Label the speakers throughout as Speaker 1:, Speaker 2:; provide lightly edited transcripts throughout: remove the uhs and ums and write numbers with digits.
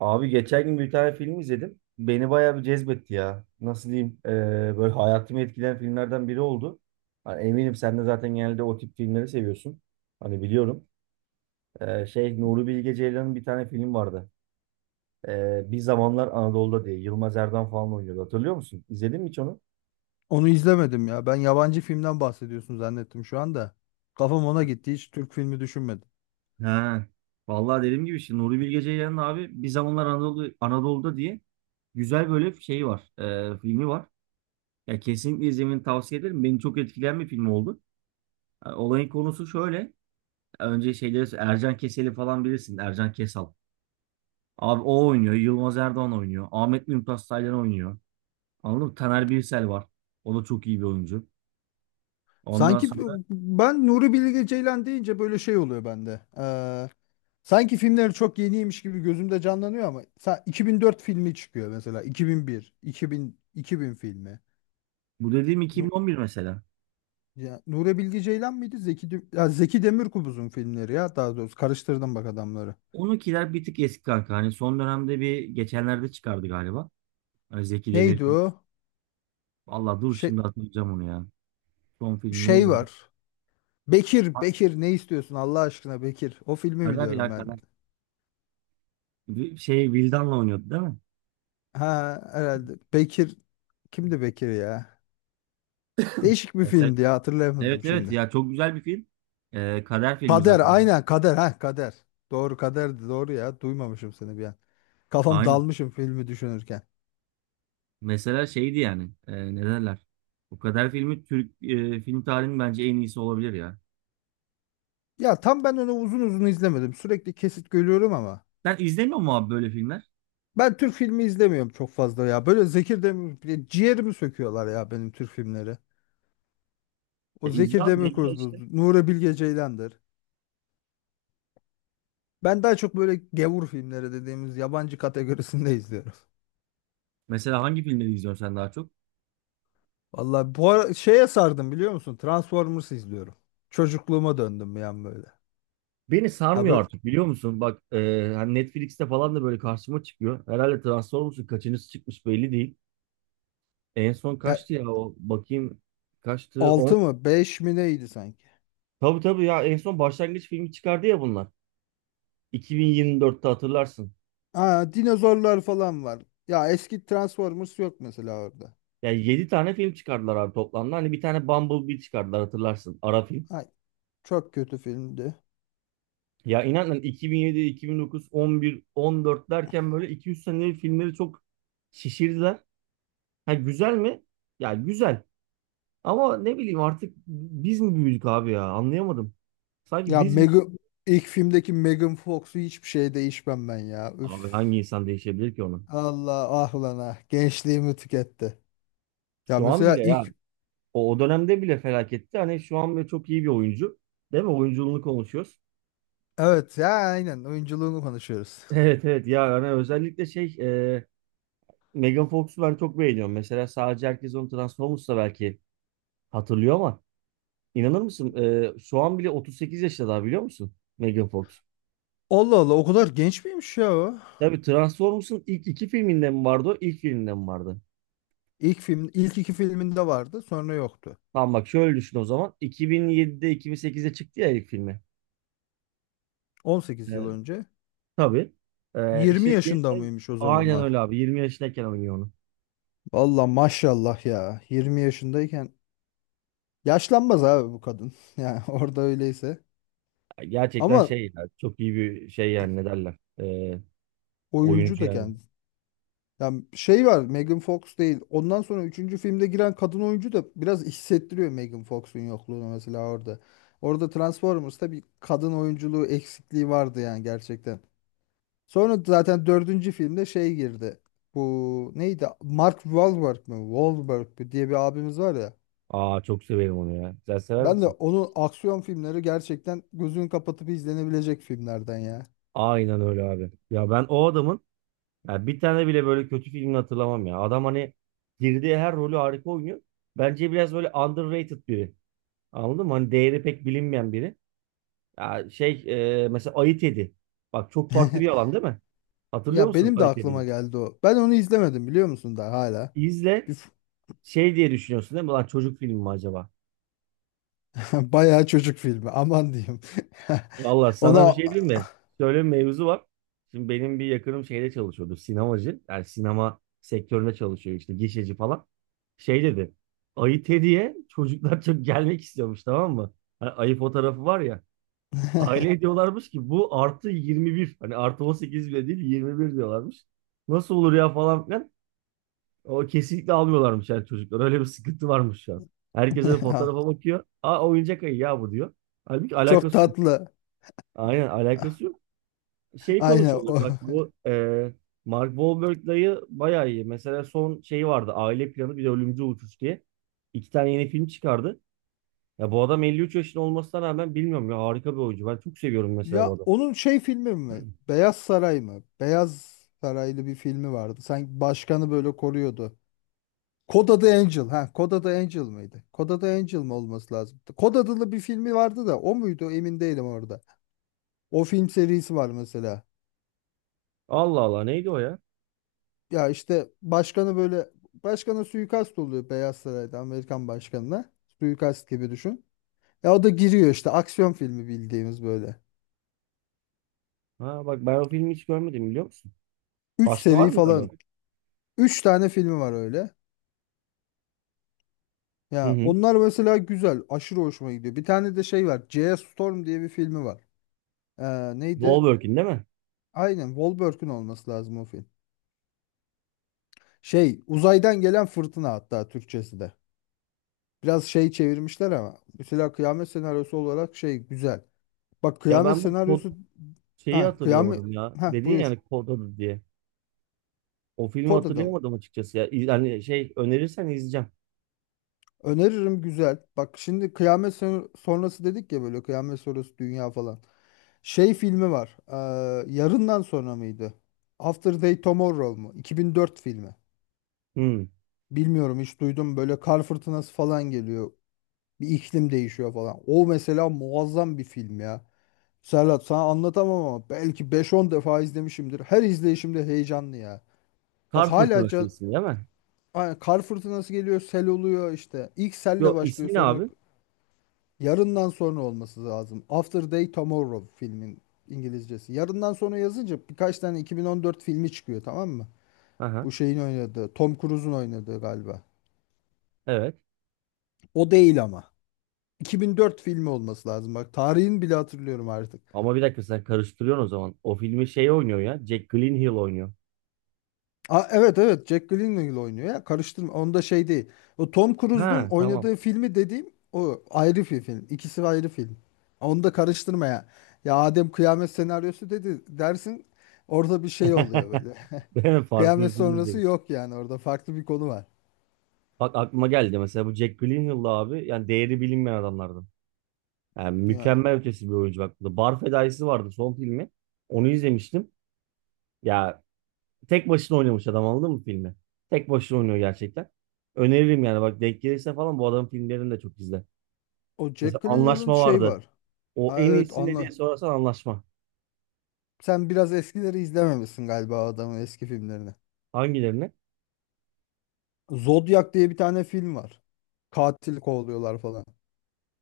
Speaker 1: Abi geçen gün bir tane film izledim. Beni bayağı bir cezbetti ya. Nasıl diyeyim? Böyle hayatımı etkileyen filmlerden biri oldu. Hani eminim sen de zaten genelde o tip filmleri seviyorsun. Hani biliyorum. Nuri Bilge Ceylan'ın bir tane film vardı. Bir Zamanlar Anadolu'da diye. Yılmaz Erdoğan falan oynuyordu. Hatırlıyor musun? İzledin mi hiç onu?
Speaker 2: Onu izlemedim ya. Ben yabancı filmden bahsediyorsun zannettim şu anda. Kafam ona gitti. Hiç Türk filmi düşünmedim.
Speaker 1: Ha. Vallahi dediğim gibi işte Nuri Bilge Ceylan'ın abi bir zamanlar Anadolu'da diye güzel böyle şey var. Filmi var. Ya kesinlikle izlemeni tavsiye ederim. Beni çok etkileyen bir film oldu. Olayın konusu şöyle. Önce şeyleri Ercan Keseli falan bilirsin. Ercan Kesal. Abi o oynuyor. Yılmaz Erdoğan oynuyor. Ahmet Mümtaz Taylan oynuyor. Anladın mı? Taner Birsel var. O da çok iyi bir oyuncu. Ondan
Speaker 2: Sanki
Speaker 1: sonra
Speaker 2: ben Nuri Bilge Ceylan deyince böyle şey oluyor bende. Sanki filmleri çok yeniymiş gibi gözümde canlanıyor ama 2004 filmi çıkıyor mesela. 2001, 2000, bin iki bin filmi.
Speaker 1: bu dediğim 2011 mesela.
Speaker 2: Ya, Nuri Bilge Ceylan mıydı? Zeki Demirkubuz'un filmleri ya daha doğrusu karıştırdım bak adamları.
Speaker 1: 12'ler bir tık eski kanka. Hani son dönemde bir geçenlerde çıkardı galiba. Hani Zeki
Speaker 2: Neydi
Speaker 1: Demirkubuz.
Speaker 2: o?
Speaker 1: Vallahi dur
Speaker 2: Şey,
Speaker 1: şimdi hatırlayacağım onu ya. Son film
Speaker 2: şey
Speaker 1: neydi onun?
Speaker 2: var. Bekir,
Speaker 1: Ha,
Speaker 2: Bekir ne istiyorsun Allah aşkına Bekir. O filmi
Speaker 1: Kader
Speaker 2: biliyorum
Speaker 1: ya
Speaker 2: ben.
Speaker 1: Kader. Bir Şey Vildan'la oynuyordu değil mi?
Speaker 2: Ha, herhalde. Bekir kimdi Bekir ya? Değişik bir
Speaker 1: Mesela-
Speaker 2: filmdi ya
Speaker 1: Evet
Speaker 2: hatırlayamadım
Speaker 1: evet
Speaker 2: şimdi.
Speaker 1: ya çok güzel bir film. Kader filmi
Speaker 2: Kader,
Speaker 1: zaten.
Speaker 2: aynen Kader, ha Kader. Doğru, Kader'di doğru ya, duymamışım seni bir an. Kafam
Speaker 1: Aynen.
Speaker 2: dalmışım filmi düşünürken.
Speaker 1: Mesela şeydi yani. E, ne derler? O kadar filmi Türk film tarihinin bence en iyisi olabilir ya.
Speaker 2: Ya tam ben onu uzun uzun izlemedim. Sürekli kesit görüyorum ama.
Speaker 1: Sen izlemiyor musun abi böyle filmler?
Speaker 2: Ben Türk filmi izlemiyorum çok fazla ya. Böyle Zekir Demir bile ciğerimi söküyorlar ya benim, Türk filmleri.
Speaker 1: Ya
Speaker 2: O
Speaker 1: izle
Speaker 2: Zekir
Speaker 1: abi ne güzel işte.
Speaker 2: Demirkubuz, Nuri Bilge Ceylan'dır. Ben daha çok böyle gevur filmleri dediğimiz yabancı kategorisinde izliyorum.
Speaker 1: Mesela hangi filmleri izliyorsun sen daha çok?
Speaker 2: Vallahi bu ara şeye sardım biliyor musun? Transformers izliyorum. Çocukluğuma döndüm yani böyle.
Speaker 1: Beni
Speaker 2: Ya
Speaker 1: sarmıyor
Speaker 2: böyle,
Speaker 1: artık biliyor musun? Bak hani Netflix'te falan da böyle karşıma çıkıyor. Herhalde Transformers'ın kaçıncısı çıkmış belli değil. En son
Speaker 2: ya
Speaker 1: kaçtı ya o bakayım kaçtı on.
Speaker 2: 6 mı 5 mi neydi sanki?
Speaker 1: Tabii tabii ya en son başlangıç filmi çıkardı ya bunlar. 2024'te hatırlarsın.
Speaker 2: Aa, dinozorlar falan var. Ya eski Transformers yok mesela orada.
Speaker 1: Ya 7 tane film çıkardılar abi toplamda. Hani bir tane Bumblebee çıkardılar hatırlarsın. Ara film.
Speaker 2: Ay çok kötü filmdi.
Speaker 1: Ya inanın 2007, 2009, 11, 14 derken böyle 2-3 sene filmleri çok şişirdiler. Ha güzel mi? Ya güzel. Ama ne bileyim artık biz mi büyüdük abi ya? Anlayamadım. Sanki
Speaker 2: Ya
Speaker 1: biz mi?
Speaker 2: İlk filmdeki Megan Fox'u hiçbir şey değişmem ben ya.
Speaker 1: Abi
Speaker 2: Üf.
Speaker 1: hangi insan değişebilir ki ona?
Speaker 2: Allah ah lan ah. Gençliğimi tüketti. Ya
Speaker 1: Şu an
Speaker 2: mesela
Speaker 1: bile ya.
Speaker 2: ilk
Speaker 1: O dönemde bile felaketti. Hani şu an bile çok iyi bir oyuncu. Değil mi? Oyunculuğunu konuşuyoruz.
Speaker 2: Evet ya, aynen, oyunculuğunu konuşuyoruz.
Speaker 1: Evet evet ya hani özellikle Megan Fox'u ben çok beğeniyorum. Mesela sadece herkes onu Transformers'ta belki hatırlıyor ama inanır mısın? Şu an bile 38 yaşında daha biliyor musun? Megan Fox.
Speaker 2: Allah Allah, o kadar genç miymiş ya o?
Speaker 1: Tabii Transformers'ın ilk iki filminde mi vardı o? İlk filminde mi vardı?
Speaker 2: İlk iki filminde vardı sonra yoktu.
Speaker 1: Tamam bak şöyle düşün o zaman. 2007'de 2008'de çıktı ya ilk filmi.
Speaker 2: 18 yıl
Speaker 1: E,
Speaker 2: önce.
Speaker 1: tabii. E,
Speaker 2: 20
Speaker 1: işte
Speaker 2: yaşında
Speaker 1: gençler-
Speaker 2: mıymış o
Speaker 1: aynen
Speaker 2: zamanlar?
Speaker 1: öyle abi. 20 yaşındayken oynuyor onu.
Speaker 2: Valla maşallah ya. 20 yaşındayken yaşlanmaz abi bu kadın. Yani orada öyleyse.
Speaker 1: Gerçekten
Speaker 2: Ama
Speaker 1: şey ya, çok iyi bir şey yani ne derler.
Speaker 2: oyuncu
Speaker 1: Oyuncu
Speaker 2: da
Speaker 1: yani.
Speaker 2: kendisi. Yani şey var, Megan Fox değil. Ondan sonra üçüncü filmde giren kadın oyuncu da biraz hissettiriyor Megan Fox'un yokluğunu mesela orada. Orada Transformers'ta bir kadın oyunculuğu eksikliği vardı yani gerçekten. Sonra zaten dördüncü filmde şey girdi. Bu neydi? Mark Wahlberg mi? Wahlberg mi diye bir abimiz var ya.
Speaker 1: Aa çok severim onu ya. Sen sever
Speaker 2: Ben de
Speaker 1: misin?
Speaker 2: onun aksiyon filmleri gerçekten gözünü kapatıp izlenebilecek filmlerden ya.
Speaker 1: Aynen öyle abi. Ya ben o adamın ya bir tane bile böyle kötü filmini hatırlamam ya. Adam hani girdiği her rolü harika oynuyor. Bence biraz böyle underrated biri. Anladın mı? Hani değeri pek bilinmeyen biri. Ya şey Mesela Ayı Tedi. Bak çok farklı bir alan değil mi? Hatırlıyor
Speaker 2: Ya
Speaker 1: musun
Speaker 2: benim de
Speaker 1: Ayı
Speaker 2: aklıma
Speaker 1: Tedi'yi?
Speaker 2: geldi o. Ben onu izlemedim biliyor musun daha hala.
Speaker 1: İzle
Speaker 2: Bir,
Speaker 1: şey diye düşünüyorsun değil mi? Lan çocuk filmi mi acaba?
Speaker 2: Bayağı çocuk filmi. Aman diyeyim.
Speaker 1: Valla sana bir
Speaker 2: Ona
Speaker 1: şey diyeyim mi? Şöyle bir mevzu var. Şimdi benim bir yakınım şeyde çalışıyordu. Sinemacı. Yani sinema sektöründe çalışıyor işte. Gişeci falan. Şey dedi. Ayı Teddy'ye çocuklar çok gelmek istiyormuş tamam mı? Hani ayı fotoğrafı var ya. Aile diyorlarmış ki bu artı 21. Hani artı 18 bile değil 21 diyorlarmış. Nasıl olur ya falan filan. O kesinlikle almıyorlarmış yani çocuklar. Öyle bir sıkıntı varmış şu an. Herkes hani fotoğrafa bakıyor. Aa oyuncak ayı ya bu diyor. Halbuki
Speaker 2: çok
Speaker 1: alakası yok.
Speaker 2: tatlı.
Speaker 1: Aynen alakası yok şey
Speaker 2: Aynen
Speaker 1: konuşuyorduk
Speaker 2: o.
Speaker 1: bak bu Mark Wahlberg dayı bayağı iyi. Mesela son şeyi vardı Aile Planı bir de Ölümcül Uçuş diye. İki tane yeni film çıkardı. Ya bu adam 53 yaşında olmasına rağmen bilmiyorum ya harika bir oyuncu. Ben çok seviyorum mesela bu
Speaker 2: Ya
Speaker 1: adamı.
Speaker 2: onun şey filmi mi? Beyaz Saray mı? Beyaz Saraylı bir filmi vardı. Sanki başkanı böyle koruyordu. Kod adı Angel. Ha, Kod adı Angel mıydı? Kod adı Angel mi olması lazım? Kod adlı bir filmi vardı da o muydu? Emin değilim orada. O film serisi var mesela.
Speaker 1: Allah Allah neydi o ya?
Speaker 2: Ya işte başkanı böyle başkana suikast oluyor Beyaz Saray'da, Amerikan başkanına. Suikast gibi düşün. Ya o da giriyor işte, aksiyon filmi bildiğimiz böyle.
Speaker 1: Ha bak ben o filmi hiç görmedim biliyor musun?
Speaker 2: Üç
Speaker 1: Başka var
Speaker 2: seri
Speaker 1: mı öyle?
Speaker 2: falan. Üç tane filmi var öyle.
Speaker 1: Hı
Speaker 2: Ya
Speaker 1: hı.
Speaker 2: onlar mesela güzel. Aşırı hoşuma gidiyor. Bir tane de şey var, J.S. Storm diye bir filmi var. Neydi?
Speaker 1: Wahlberg'in değil mi?
Speaker 2: Aynen, Wahlberg'ün olması lazım o film. Şey uzaydan gelen fırtına, hatta Türkçesi de. Biraz şey çevirmişler ama. Mesela kıyamet senaryosu olarak şey güzel. Bak,
Speaker 1: Ya
Speaker 2: kıyamet
Speaker 1: ben bak kod
Speaker 2: senaryosu,
Speaker 1: şeyi
Speaker 2: ha kıyamet,
Speaker 1: hatırlayamadım ya.
Speaker 2: ha
Speaker 1: Dedin
Speaker 2: buyur.
Speaker 1: yani kod adı diye. O filmi
Speaker 2: Kod adam.
Speaker 1: hatırlayamadım açıkçası ya. İz- Yani şey önerirsen izleyeceğim.
Speaker 2: Öneririm, güzel. Bak şimdi kıyamet sonrası dedik ya, böyle kıyamet sonrası dünya falan. Şey filmi var. Yarından sonra mıydı? After Day Tomorrow mu? 2004 filmi.
Speaker 1: Hı.
Speaker 2: Bilmiyorum, hiç duydum, böyle kar fırtınası falan geliyor. Bir iklim değişiyor falan. O mesela muazzam bir film ya. Serhat sana anlatamam ama belki beş on defa izlemişimdir. Her izleyişimde heyecanlı ya. Bak
Speaker 1: Kar
Speaker 2: hala
Speaker 1: Fırtınası ismi değil mi?
Speaker 2: aynen, kar fırtınası geliyor, sel oluyor işte. İlk selle
Speaker 1: Yo
Speaker 2: başlıyor,
Speaker 1: ismi ne
Speaker 2: sonra
Speaker 1: abi?
Speaker 2: yarından sonra olması lazım. After Day Tomorrow filmin İngilizcesi. Yarından sonra yazınca birkaç tane 2014 filmi çıkıyor tamam mı?
Speaker 1: Aha,
Speaker 2: Bu şeyin oynadığı, Tom Cruise'un oynadığı galiba.
Speaker 1: evet.
Speaker 2: O değil ama. 2004 filmi olması lazım. Bak tarihini bile hatırlıyorum artık.
Speaker 1: Ama bir dakika sen karıştırıyorsun o zaman. O filmi şey oynuyor ya. Jack Gyllenhaal oynuyor.
Speaker 2: Aa, evet evet, Jack Gyllenhaal oynuyor ya, karıştırma onda, şey değil. O Tom
Speaker 1: Ha
Speaker 2: Cruise'un
Speaker 1: tamam.
Speaker 2: oynadığı filmi dediğim o ayrı bir film. İkisi ayrı film. Onu da karıştırma ya. Ya Adem kıyamet senaryosu dedi dersin, orada bir şey oluyor böyle.
Speaker 1: Ben farklı bir
Speaker 2: Kıyamet
Speaker 1: film
Speaker 2: sonrası
Speaker 1: izleriz.
Speaker 2: yok yani, orada farklı bir konu var.
Speaker 1: Bak aklıma geldi mesela bu Jack Gyllenhaal'la abi yani değeri bilinmeyen adamlardan. Yani
Speaker 2: Ya
Speaker 1: mükemmel ötesi bir oyuncu bak. The Bar Fedaisi vardı son filmi. Onu izlemiştim. Ya tek başına oynamış adam anladın mı filmi? Tek başına oynuyor gerçekten. Öneririm yani bak denk gelirse falan bu adamın filmlerini de çok izle.
Speaker 2: o
Speaker 1: Mesela
Speaker 2: Jack Gyllenhaal'ın
Speaker 1: Anlaşma
Speaker 2: şey
Speaker 1: vardı.
Speaker 2: var.
Speaker 1: O
Speaker 2: Ha,
Speaker 1: en
Speaker 2: evet
Speaker 1: iyisi ne
Speaker 2: anla.
Speaker 1: diye sorarsan Anlaşma.
Speaker 2: Sen biraz eskileri izlememişsin galiba, adamın eski filmlerini.
Speaker 1: Hangilerini?
Speaker 2: Zodiac diye bir tane film var. Katil kovalıyorlar falan.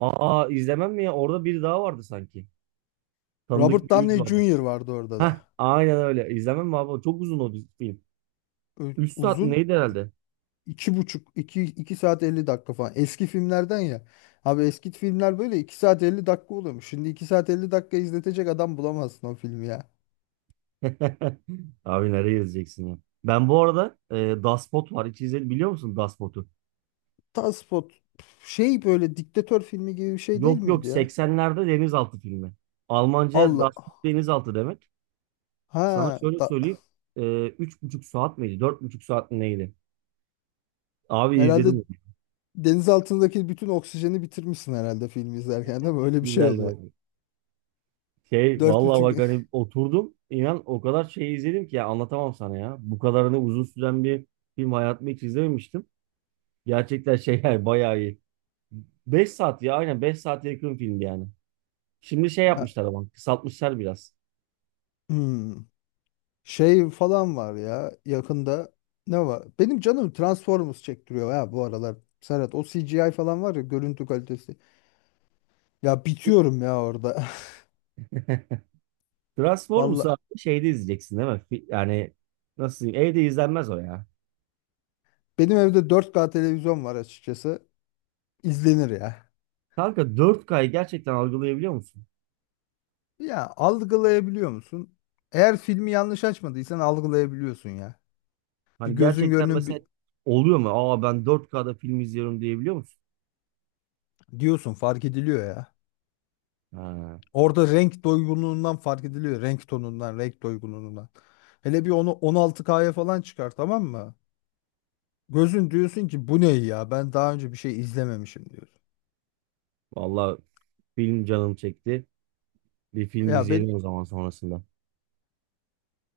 Speaker 1: Aa izlemem mi ya? Orada biri daha vardı sanki. Tanıdık
Speaker 2: Robert
Speaker 1: bir yüz
Speaker 2: Downey
Speaker 1: vardı.
Speaker 2: Jr. vardı orada da.
Speaker 1: Heh aynen öyle. İzlemem mi abi? Çok uzun o dizi- film. 3 saat
Speaker 2: Uzun.
Speaker 1: neydi herhalde?
Speaker 2: İki buçuk iki, iki saat 50 dakika falan. Eski filmlerden ya. Abi eski filmler böyle 2 saat 50 dakika oluyormuş. Şimdi 2 saat 50 dakika izletecek adam bulamazsın o filmi ya.
Speaker 1: Abi nereye yazacaksın ya? Ben bu arada Dashboot var. Hiç izledin biliyor musun Dashboot'u?
Speaker 2: Taspot, şey böyle diktatör filmi gibi bir şey değil
Speaker 1: Yok yok
Speaker 2: miydi ya?
Speaker 1: 80'lerde denizaltı filmi. Almanca
Speaker 2: Allah.
Speaker 1: Dashboot denizaltı demek. Sana
Speaker 2: Ha
Speaker 1: şöyle
Speaker 2: da,
Speaker 1: söyleyeyim. E, üç buçuk saat miydi? Dört buçuk saat mi neydi? Abi
Speaker 2: herhalde
Speaker 1: izledim onu.
Speaker 2: deniz altındaki bütün oksijeni bitirmişsin herhalde filmi izlerken, değil mi? Öyle bir şey oluyor.
Speaker 1: Güzeldi. Şey
Speaker 2: Dört
Speaker 1: vallahi
Speaker 2: buçuk...
Speaker 1: bak hani oturdum inan o kadar şey izledim ki ya anlatamam sana ya. Bu kadarını uzun süren bir film hayatımda hiç izlememiştim. Gerçekten şey yani bayağı iyi. Beş saat ya aynen 5 saate yakın film yani. Şimdi şey
Speaker 2: Ya,
Speaker 1: yapmışlar ama kısaltmışlar biraz.
Speaker 2: hmm. Şey falan var ya yakında, ne var? Benim canım Transformers çektiriyor ya bu aralar. Serhat, o CGI falan var ya, görüntü kalitesi. Ya bitiyorum ya orada. Valla
Speaker 1: Transformers'ı abi şeyde izleyeceksin değil mi? Fi- Yani nasıl diyeyim evde izlenmez o ya.
Speaker 2: benim evde 4K televizyon var açıkçası. İzlenir ya.
Speaker 1: Kanka dört kyı gerçekten algılayabiliyor musun?
Speaker 2: Ya algılayabiliyor musun? Eğer filmi yanlış açmadıysan algılayabiliyorsun ya. Bir
Speaker 1: Hani
Speaker 2: gözün
Speaker 1: gerçekten
Speaker 2: gönlün bir
Speaker 1: mesela oluyor mu? Aa ben dört kda film izliyorum diyebiliyor musun?
Speaker 2: diyorsun, fark ediliyor ya.
Speaker 1: Ha.
Speaker 2: Orada renk doygunluğundan fark ediliyor. Renk tonundan, renk doygunluğundan. Hele bir onu 16K'ya falan çıkar, tamam mı? Gözün diyorsun ki bu ne ya, ben daha önce bir şey izlememişim diyorsun.
Speaker 1: Vallahi film canım çekti. Bir film
Speaker 2: Ya ben
Speaker 1: izleyelim o zaman sonrasında.